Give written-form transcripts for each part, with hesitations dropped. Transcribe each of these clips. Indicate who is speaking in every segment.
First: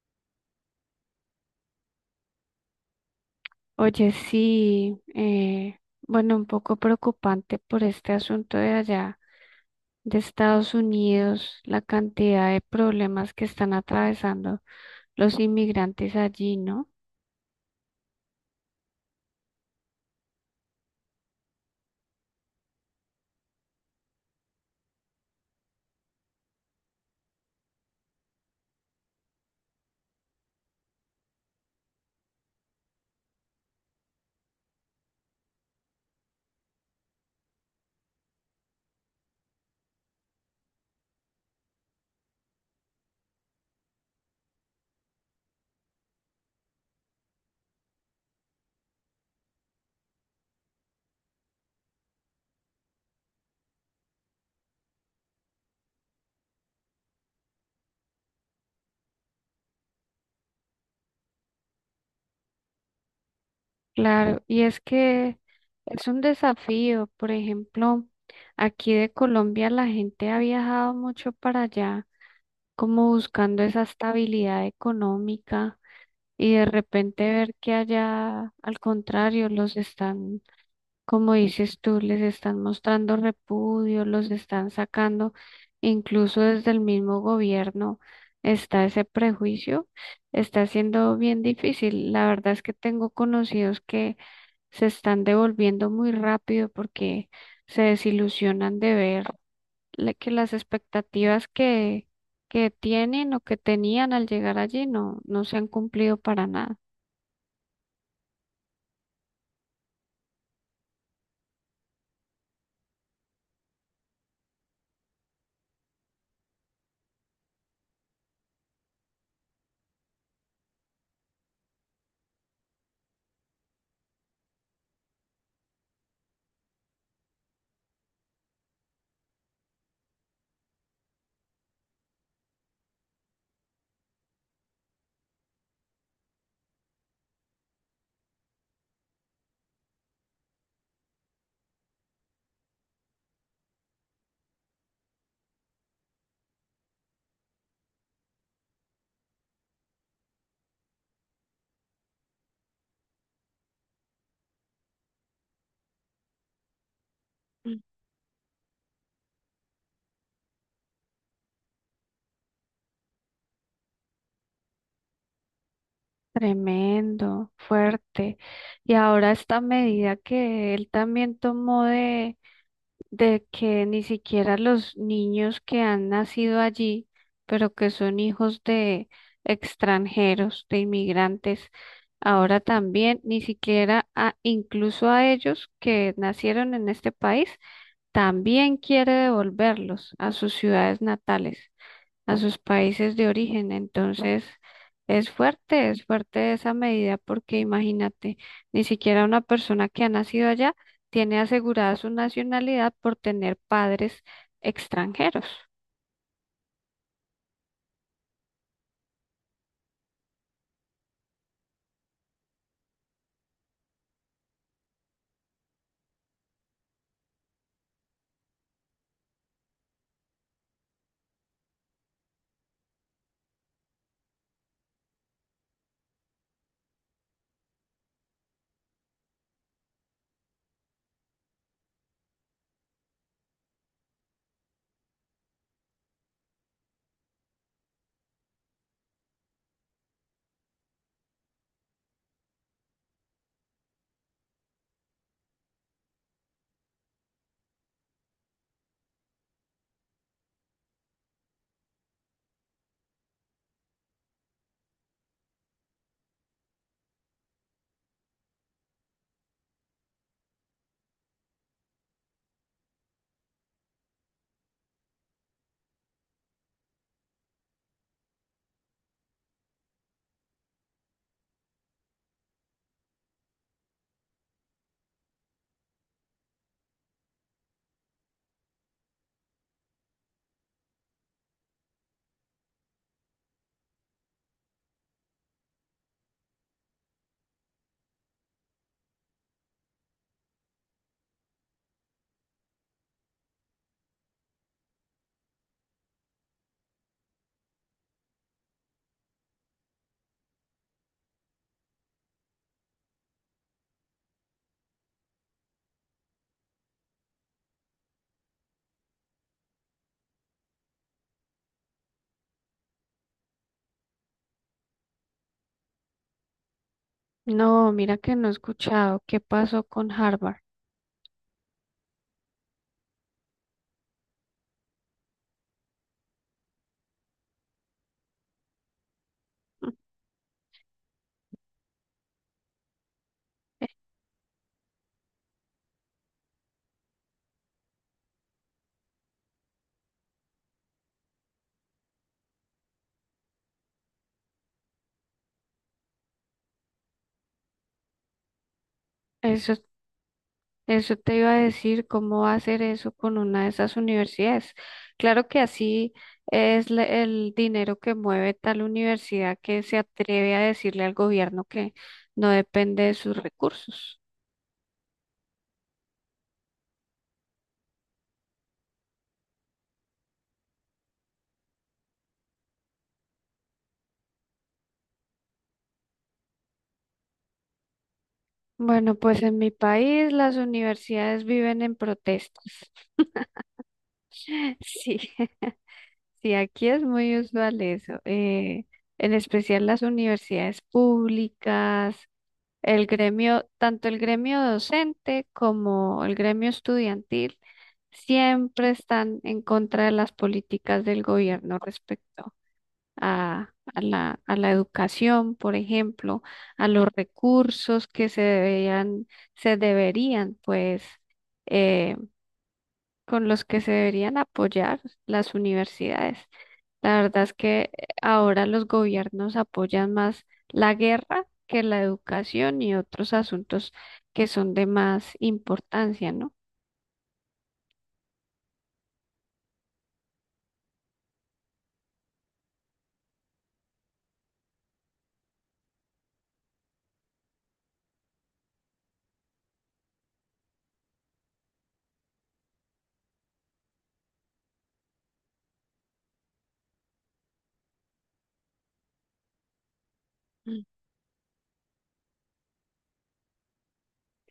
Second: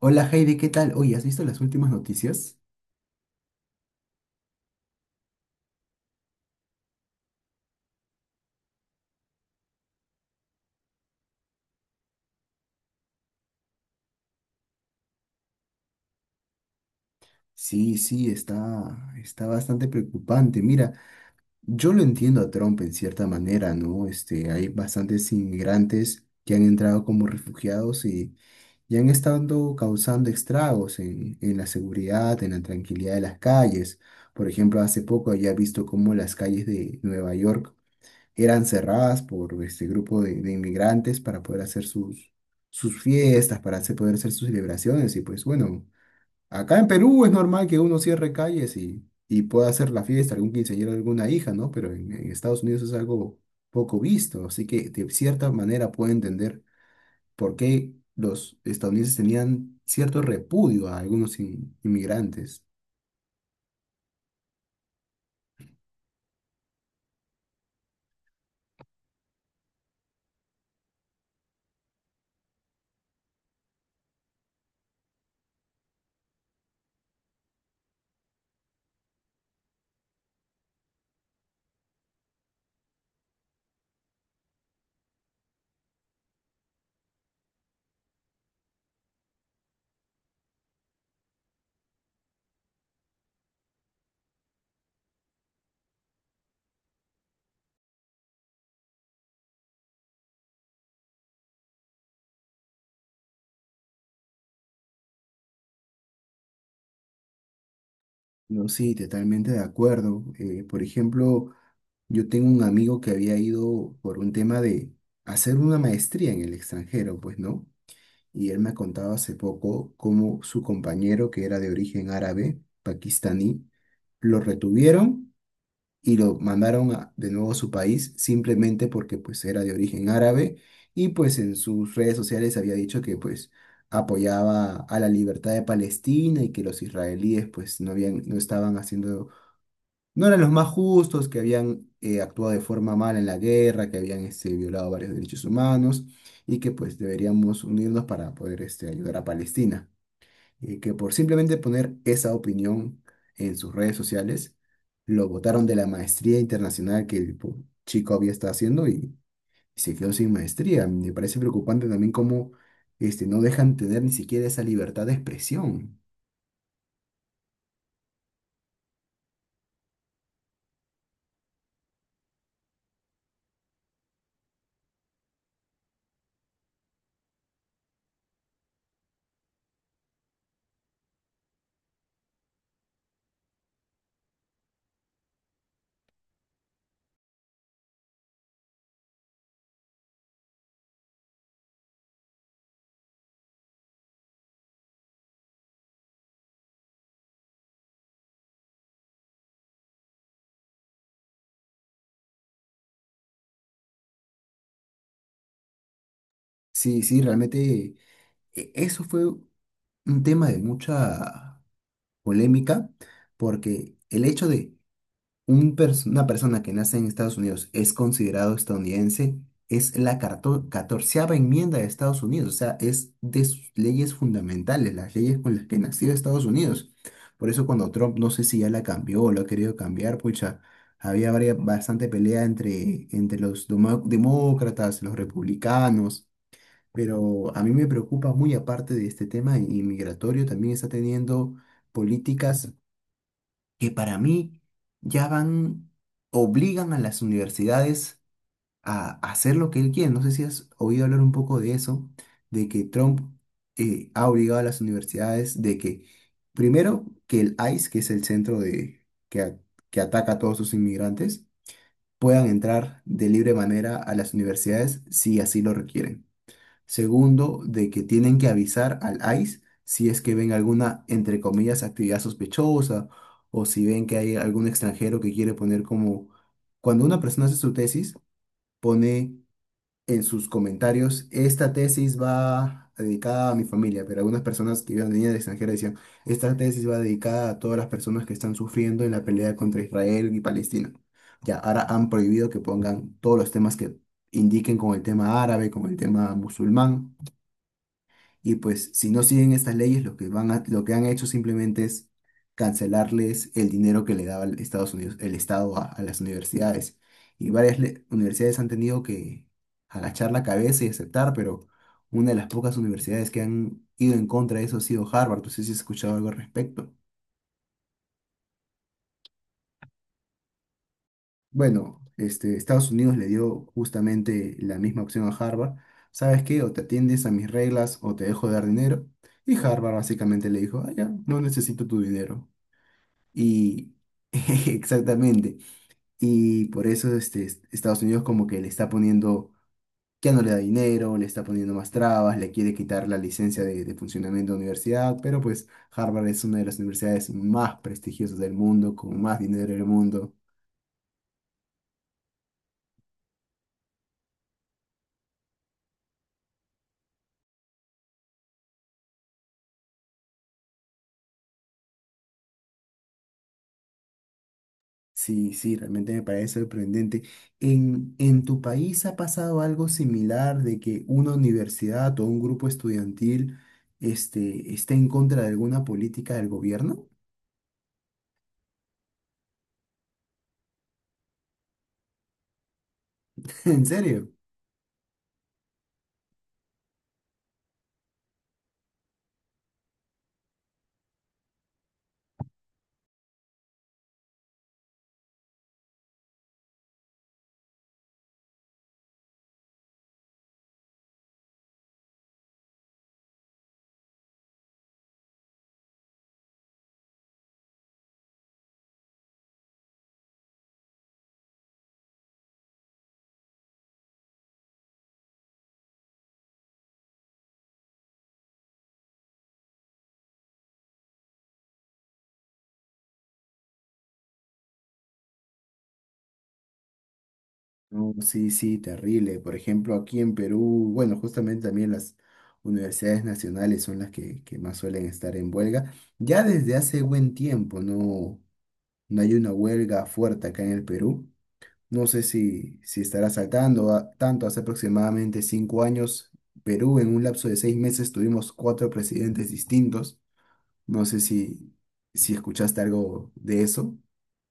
Speaker 1: Hola Heidi, ¿qué tal? Oye, ¿has visto las últimas noticias?
Speaker 2: Oye, sí, bueno, un poco preocupante por este asunto de allá, de Estados Unidos, la cantidad de problemas que están atravesando los inmigrantes allí, ¿no?
Speaker 1: Sí, sí, está bastante preocupante. Mira, yo lo entiendo a Trump en cierta manera, ¿no? Este, hay bastantes inmigrantes que han entrado como refugiados y, han estado causando estragos en la seguridad, en la tranquilidad de las calles. Por ejemplo, hace poco ya he visto cómo las calles de Nueva York eran cerradas por este grupo de inmigrantes para poder hacer sus fiestas, poder hacer sus celebraciones. Y pues bueno, acá en Perú es normal que uno cierre calles y, pueda hacer la fiesta, algún quinceañero, alguna hija, ¿no? Pero en Estados Unidos es algo poco visto, así que de cierta manera puedo entender por qué los estadounidenses tenían cierto repudio a algunos inmigrantes.
Speaker 2: Claro, y es que es un desafío, por ejemplo, aquí de Colombia la gente ha viajado mucho para allá, como buscando esa estabilidad económica, y de repente ver que allá, al contrario, los están como dices tú, les están mostrando repudio, los están sacando, incluso desde el mismo gobierno está ese prejuicio, está siendo bien difícil. La verdad es que tengo conocidos que se están devolviendo muy rápido porque se desilusionan de ver que las expectativas que tienen o que tenían al llegar allí no se han cumplido para nada.
Speaker 1: No, sí, totalmente de acuerdo. Por ejemplo, yo tengo un amigo que había ido por un tema de hacer una maestría en el extranjero, pues, ¿no? Y él me ha contado hace poco cómo su compañero, que era de origen árabe, pakistaní, lo retuvieron y lo mandaron de nuevo a su país simplemente porque pues era de origen árabe y pues en sus redes sociales había dicho que pues apoyaba a la libertad de Palestina y que los israelíes pues no eran los más justos, que habían actuado de forma mala en la guerra, que habían violado varios derechos humanos y que pues deberíamos unirnos para poder ayudar a Palestina y que por simplemente poner esa opinión en sus redes sociales, lo botaron de la maestría internacional que el chico había estado haciendo y, se quedó sin maestría. Me parece preocupante también cómo no dejan tener ni siquiera esa libertad de expresión.
Speaker 2: Tremendo, fuerte. Y ahora esta medida que él también tomó de que ni siquiera los niños que han nacido allí, pero que son hijos de extranjeros, de inmigrantes, ahora también ni siquiera a- incluso a ellos que nacieron en este país, también quiere devolverlos a sus ciudades natales a sus países de origen. Entonces, es fuerte esa medida porque imagínate, ni siquiera una persona que ha nacido allá tiene asegurada su nacionalidad por tener padres extranjeros.
Speaker 1: Sí, sí, realmente eso fue un tema de mucha polémica porque el hecho de una persona que nace en Estados Unidos es considerado estadounidense, es la 14.ª enmienda de Estados Unidos, o sea, es de sus leyes fundamentales, las leyes con las que nació Estados Unidos. Por eso cuando Trump, no sé si ya la cambió o lo ha querido cambiar, pucha, había bastante pelea entre los demócratas, los republicanos, pero a mí me preocupa muy aparte de este tema inmigratorio, también está teniendo políticas que para mí ya van, obligan a las universidades a hacer lo que él quiere. No sé si has oído hablar un poco de eso, de que Trump ha obligado a las universidades de que, primero, que el ICE, que es el centro que, a- que ataca a todos sus inmigrantes, puedan entrar de libre manera a las universidades si así lo requieren. Segundo, de que tienen que avisar al ICE si es que ven alguna, entre comillas, actividad sospechosa o si ven que hay algún extranjero que quiere poner como... Cuando una persona hace su tesis, pone en sus comentarios, esta tesis va dedicada a mi familia, pero algunas personas que vivían de niñas extranjeras decían, esta tesis va dedicada a todas las personas que están sufriendo en la pelea contra Israel y Palestina. Ya, ahora han prohibido que pongan todos los temas que indiquen con el tema árabe, con el tema musulmán y pues si no siguen estas leyes, lo que lo que han hecho simplemente es cancelarles el dinero que le daba el Estados Unidos, el Estado a las universidades. Y varias universidades han tenido que agachar la cabeza y aceptar, pero una de las pocas universidades que han ido en contra de eso ha sido Harvard. No sé si has escuchado algo al respecto.
Speaker 2: No, mira que no he escuchado qué pasó con Harvard.
Speaker 1: Bueno, este, Estados Unidos le dio justamente la misma opción a Harvard. ¿Sabes qué? O te atiendes a mis reglas o te dejo de dar dinero. Y Harvard básicamente le dijo, ah, ya, no necesito tu dinero. Y exactamente. Y por eso este, Estados Unidos como que le está poniendo, ya no le da dinero, le está poniendo más trabas, le quiere quitar la licencia de funcionamiento de universidad, pero pues Harvard es una de las universidades más prestigiosas del mundo, con más
Speaker 2: Eh,
Speaker 1: dinero
Speaker 2: Eso
Speaker 1: del mundo.
Speaker 2: Eso te iba a decir, ¿cómo va a hacer eso con una de esas universidades? Claro que así es el dinero que mueve tal universidad que se atreve a decirle al gobierno que no depende de sus recursos.
Speaker 1: Sí, sí, realmente me parece sorprendente. ¿En tu país ha pasado algo similar de que una universidad o un grupo estudiantil este, esté en contra de alguna política del gobierno?
Speaker 2: Bueno, pues en mi país las universidades viven en protestas.
Speaker 1: ¿En serio?
Speaker 2: Sí, sí, aquí es muy usual eso, en especial las universidades públicas. El gremio, tanto el gremio docente como el gremio estudiantil, siempre están en contra de las políticas del gobierno respecto a a la educación, por ejemplo, a los recursos que se deberían pues eh, con los que se deberían apoyar las universidades. La verdad es que ahora los gobiernos apoyan más la guerra que la educación y otros asuntos que son de más importancia, ¿no?
Speaker 1: No, sí, sí, terrible. Por ejemplo, aquí en Perú, bueno, justamente también las universidades nacionales son las que más suelen estar en huelga. Ya desde hace buen tiempo no, no hay una huelga fuerte acá en el Perú. No sé si estará tanto. Hace aproximadamente 5 años, Perú en un lapso de 6 meses tuvimos 4 presidentes distintos.
Speaker 2: Mm.
Speaker 1: No sé si escuchaste algo de eso.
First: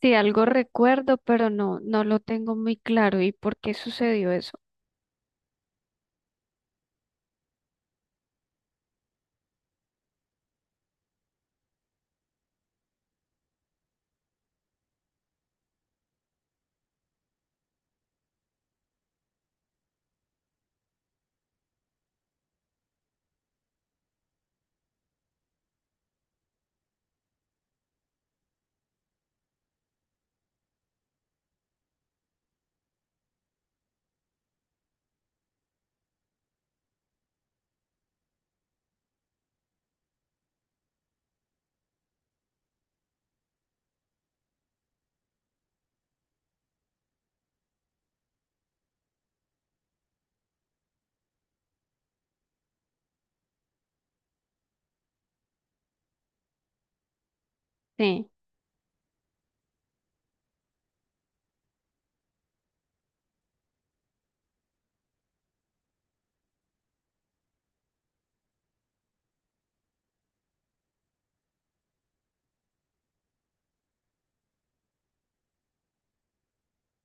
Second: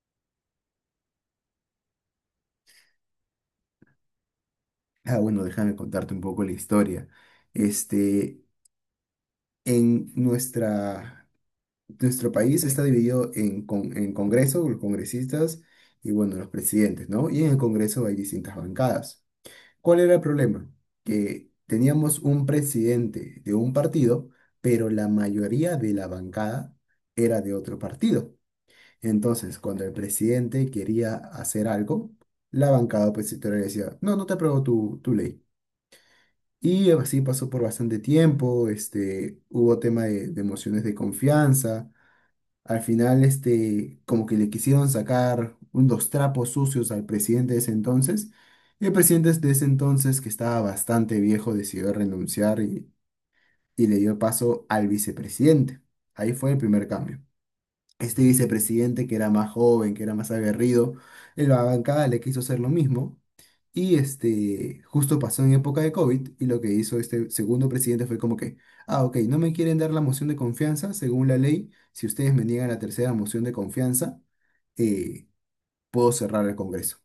Speaker 2: Sí, algo recuerdo, pero no, no lo tengo muy claro. ¿Y por qué sucedió eso?
Speaker 1: Ah, bueno, déjame contarte un poco la historia. Este, En nuestro país está dividido en Congreso, los congresistas y bueno, los presidentes, ¿no? Y en el Congreso hay distintas bancadas. ¿Cuál era el problema? Que teníamos un presidente de un partido, pero la mayoría de la bancada era de otro partido. Entonces, cuando el presidente quería hacer algo, la bancada opositora le decía, no, no te apruebo tu ley. Y así pasó por bastante tiempo, hubo tema de emociones de confianza. Al final, como que le quisieron sacar unos trapos sucios al presidente de ese entonces. Y el presidente de ese entonces, que estaba bastante viejo, decidió renunciar y, le dio paso al vicepresidente. Ahí fue el primer cambio. Este
Speaker 2: Sí.
Speaker 1: vicepresidente, que era más joven, que era más aguerrido, en la bancada le quiso hacer lo mismo y justo pasó en época de COVID y lo que hizo este segundo presidente fue como que, ah, ok, no me quieren dar la moción de confianza, según la ley, si ustedes me niegan la tercera moción de confianza, eh, puedo cerrar el Congreso.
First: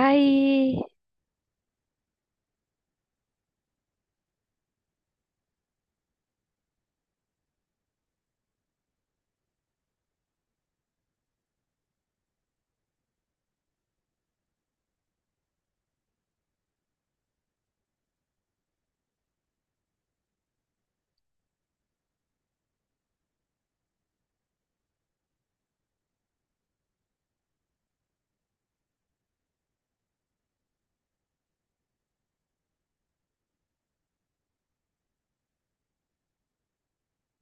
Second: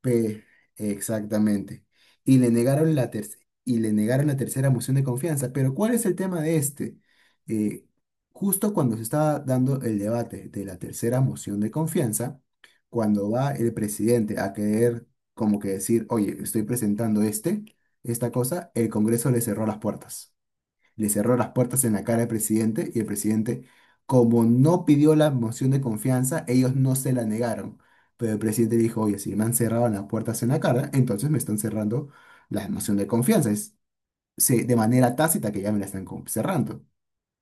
Speaker 1: Pe- Exactamente. Y le negaron la tercera y le negaron la tercera moción de confianza. Pero ¿cuál es el tema de este? Eh, Justo cuando se estaba dando el debate de la tercera moción de confianza, cuando va el presidente a querer como que decir, oye, estoy presentando esta cosa, el Congreso le cerró las puertas en la cara al presidente y el presidente, como no pidió la moción de confianza, ellos no se la negaron. Pero el presidente dijo, oye, si me han cerrado las puertas en la cara, entonces me están cerrando la moción de confianza. Es de manera tácita que ya me la están cerrando.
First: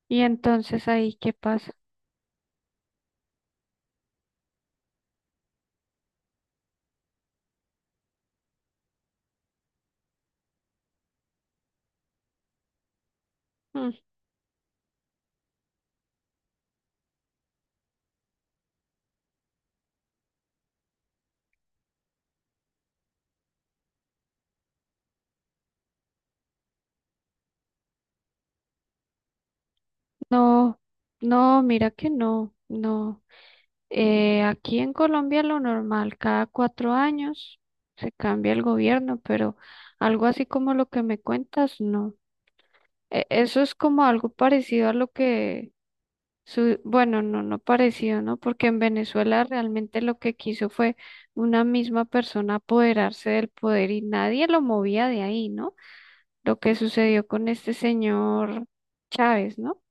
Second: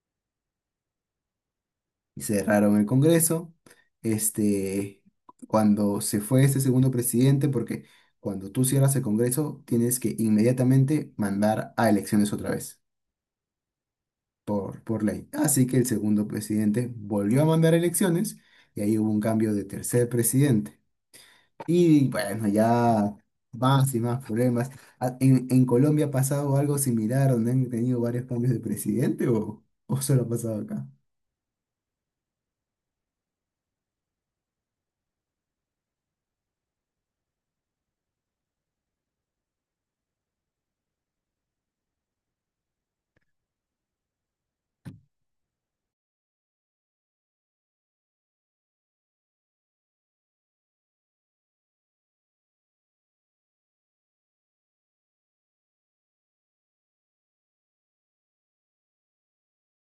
Speaker 2: y entonces ahí, ¿qué pasa?
Speaker 1: Y cerraron el Congreso. Este, Cuando se fue este segundo presidente, porque cuando tú cierras el Congreso, tienes que inmediatamente mandar a elecciones otra vez.
Speaker 2: Mm.
Speaker 1: Por ley. Así que el segundo presidente volvió a mandar elecciones y ahí hubo un cambio de tercer presidente. Y bueno, ya más y más problemas. Ah, ¿En Colombia ha pasado algo similar donde han tenido varios cambios de presidente o solo ha pasado
Speaker 2: No,
Speaker 1: acá?
Speaker 2: no, mira que no. Aquí en Colombia lo normal, cada cuatro años se cambia el gobierno, pero algo así como lo que me cuentas, no. E- eso es como algo parecido a lo que, su bueno, no, no parecido, ¿no? Porque en Venezuela realmente lo que quiso fue una misma persona apoderarse del poder y nadie lo movía de ahí, ¿no? Lo que sucedió con este señor Chávez, ¿no?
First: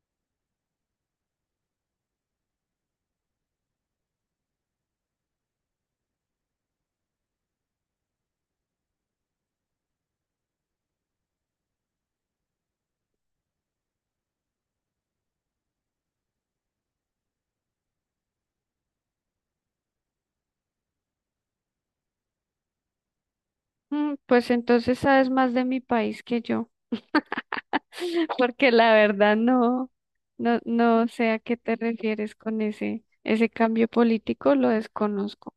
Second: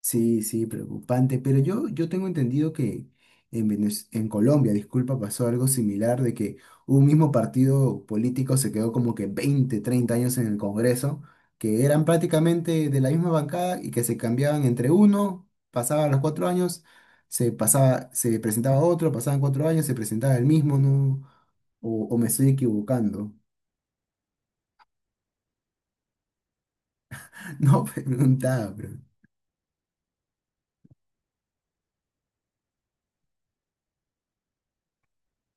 Speaker 1: Sí, sí, preocupante. Pero yo tengo entendido que en Colombia, disculpa, pasó algo similar de que un mismo partido político se quedó como que 20, 30 años en el Congreso, que eran prácticamente de la misma bancada y que se cambiaban entre uno, pasaban los 4 años, se pasaba, se presentaba otro, pasaban 4 años, se presentaba el mismo, ¿no? O me estoy equivocando.
Speaker 2: Mm, pues entonces sabes más de mi país que yo.
Speaker 1: No
Speaker 2: Porque
Speaker 1: preguntaba,
Speaker 2: la
Speaker 1: pero.
Speaker 2: verdad no sé a qué te refieres con ese cambio político, lo desconozco.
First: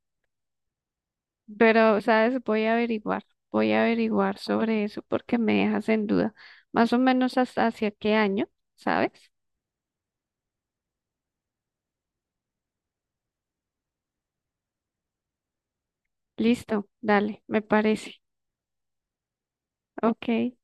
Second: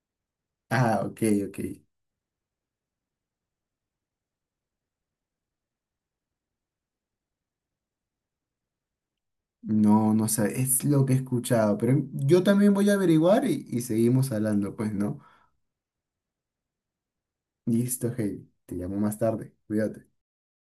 Speaker 1: Ah, ok, ok.
Speaker 2: Pero, ¿sabes? Voy a averiguar sobre eso porque me dejas en duda. Más o menos hasta hacia qué año, ¿sabes?
Speaker 1: No, no sé, es lo que he escuchado, pero yo también voy a averiguar y, seguimos hablando, pues, ¿no?
Speaker 2: Listo, dale, me
Speaker 1: Listo,
Speaker 2: parece.
Speaker 1: hey, te llamo más tarde, cuídate.
Speaker 2: Ok.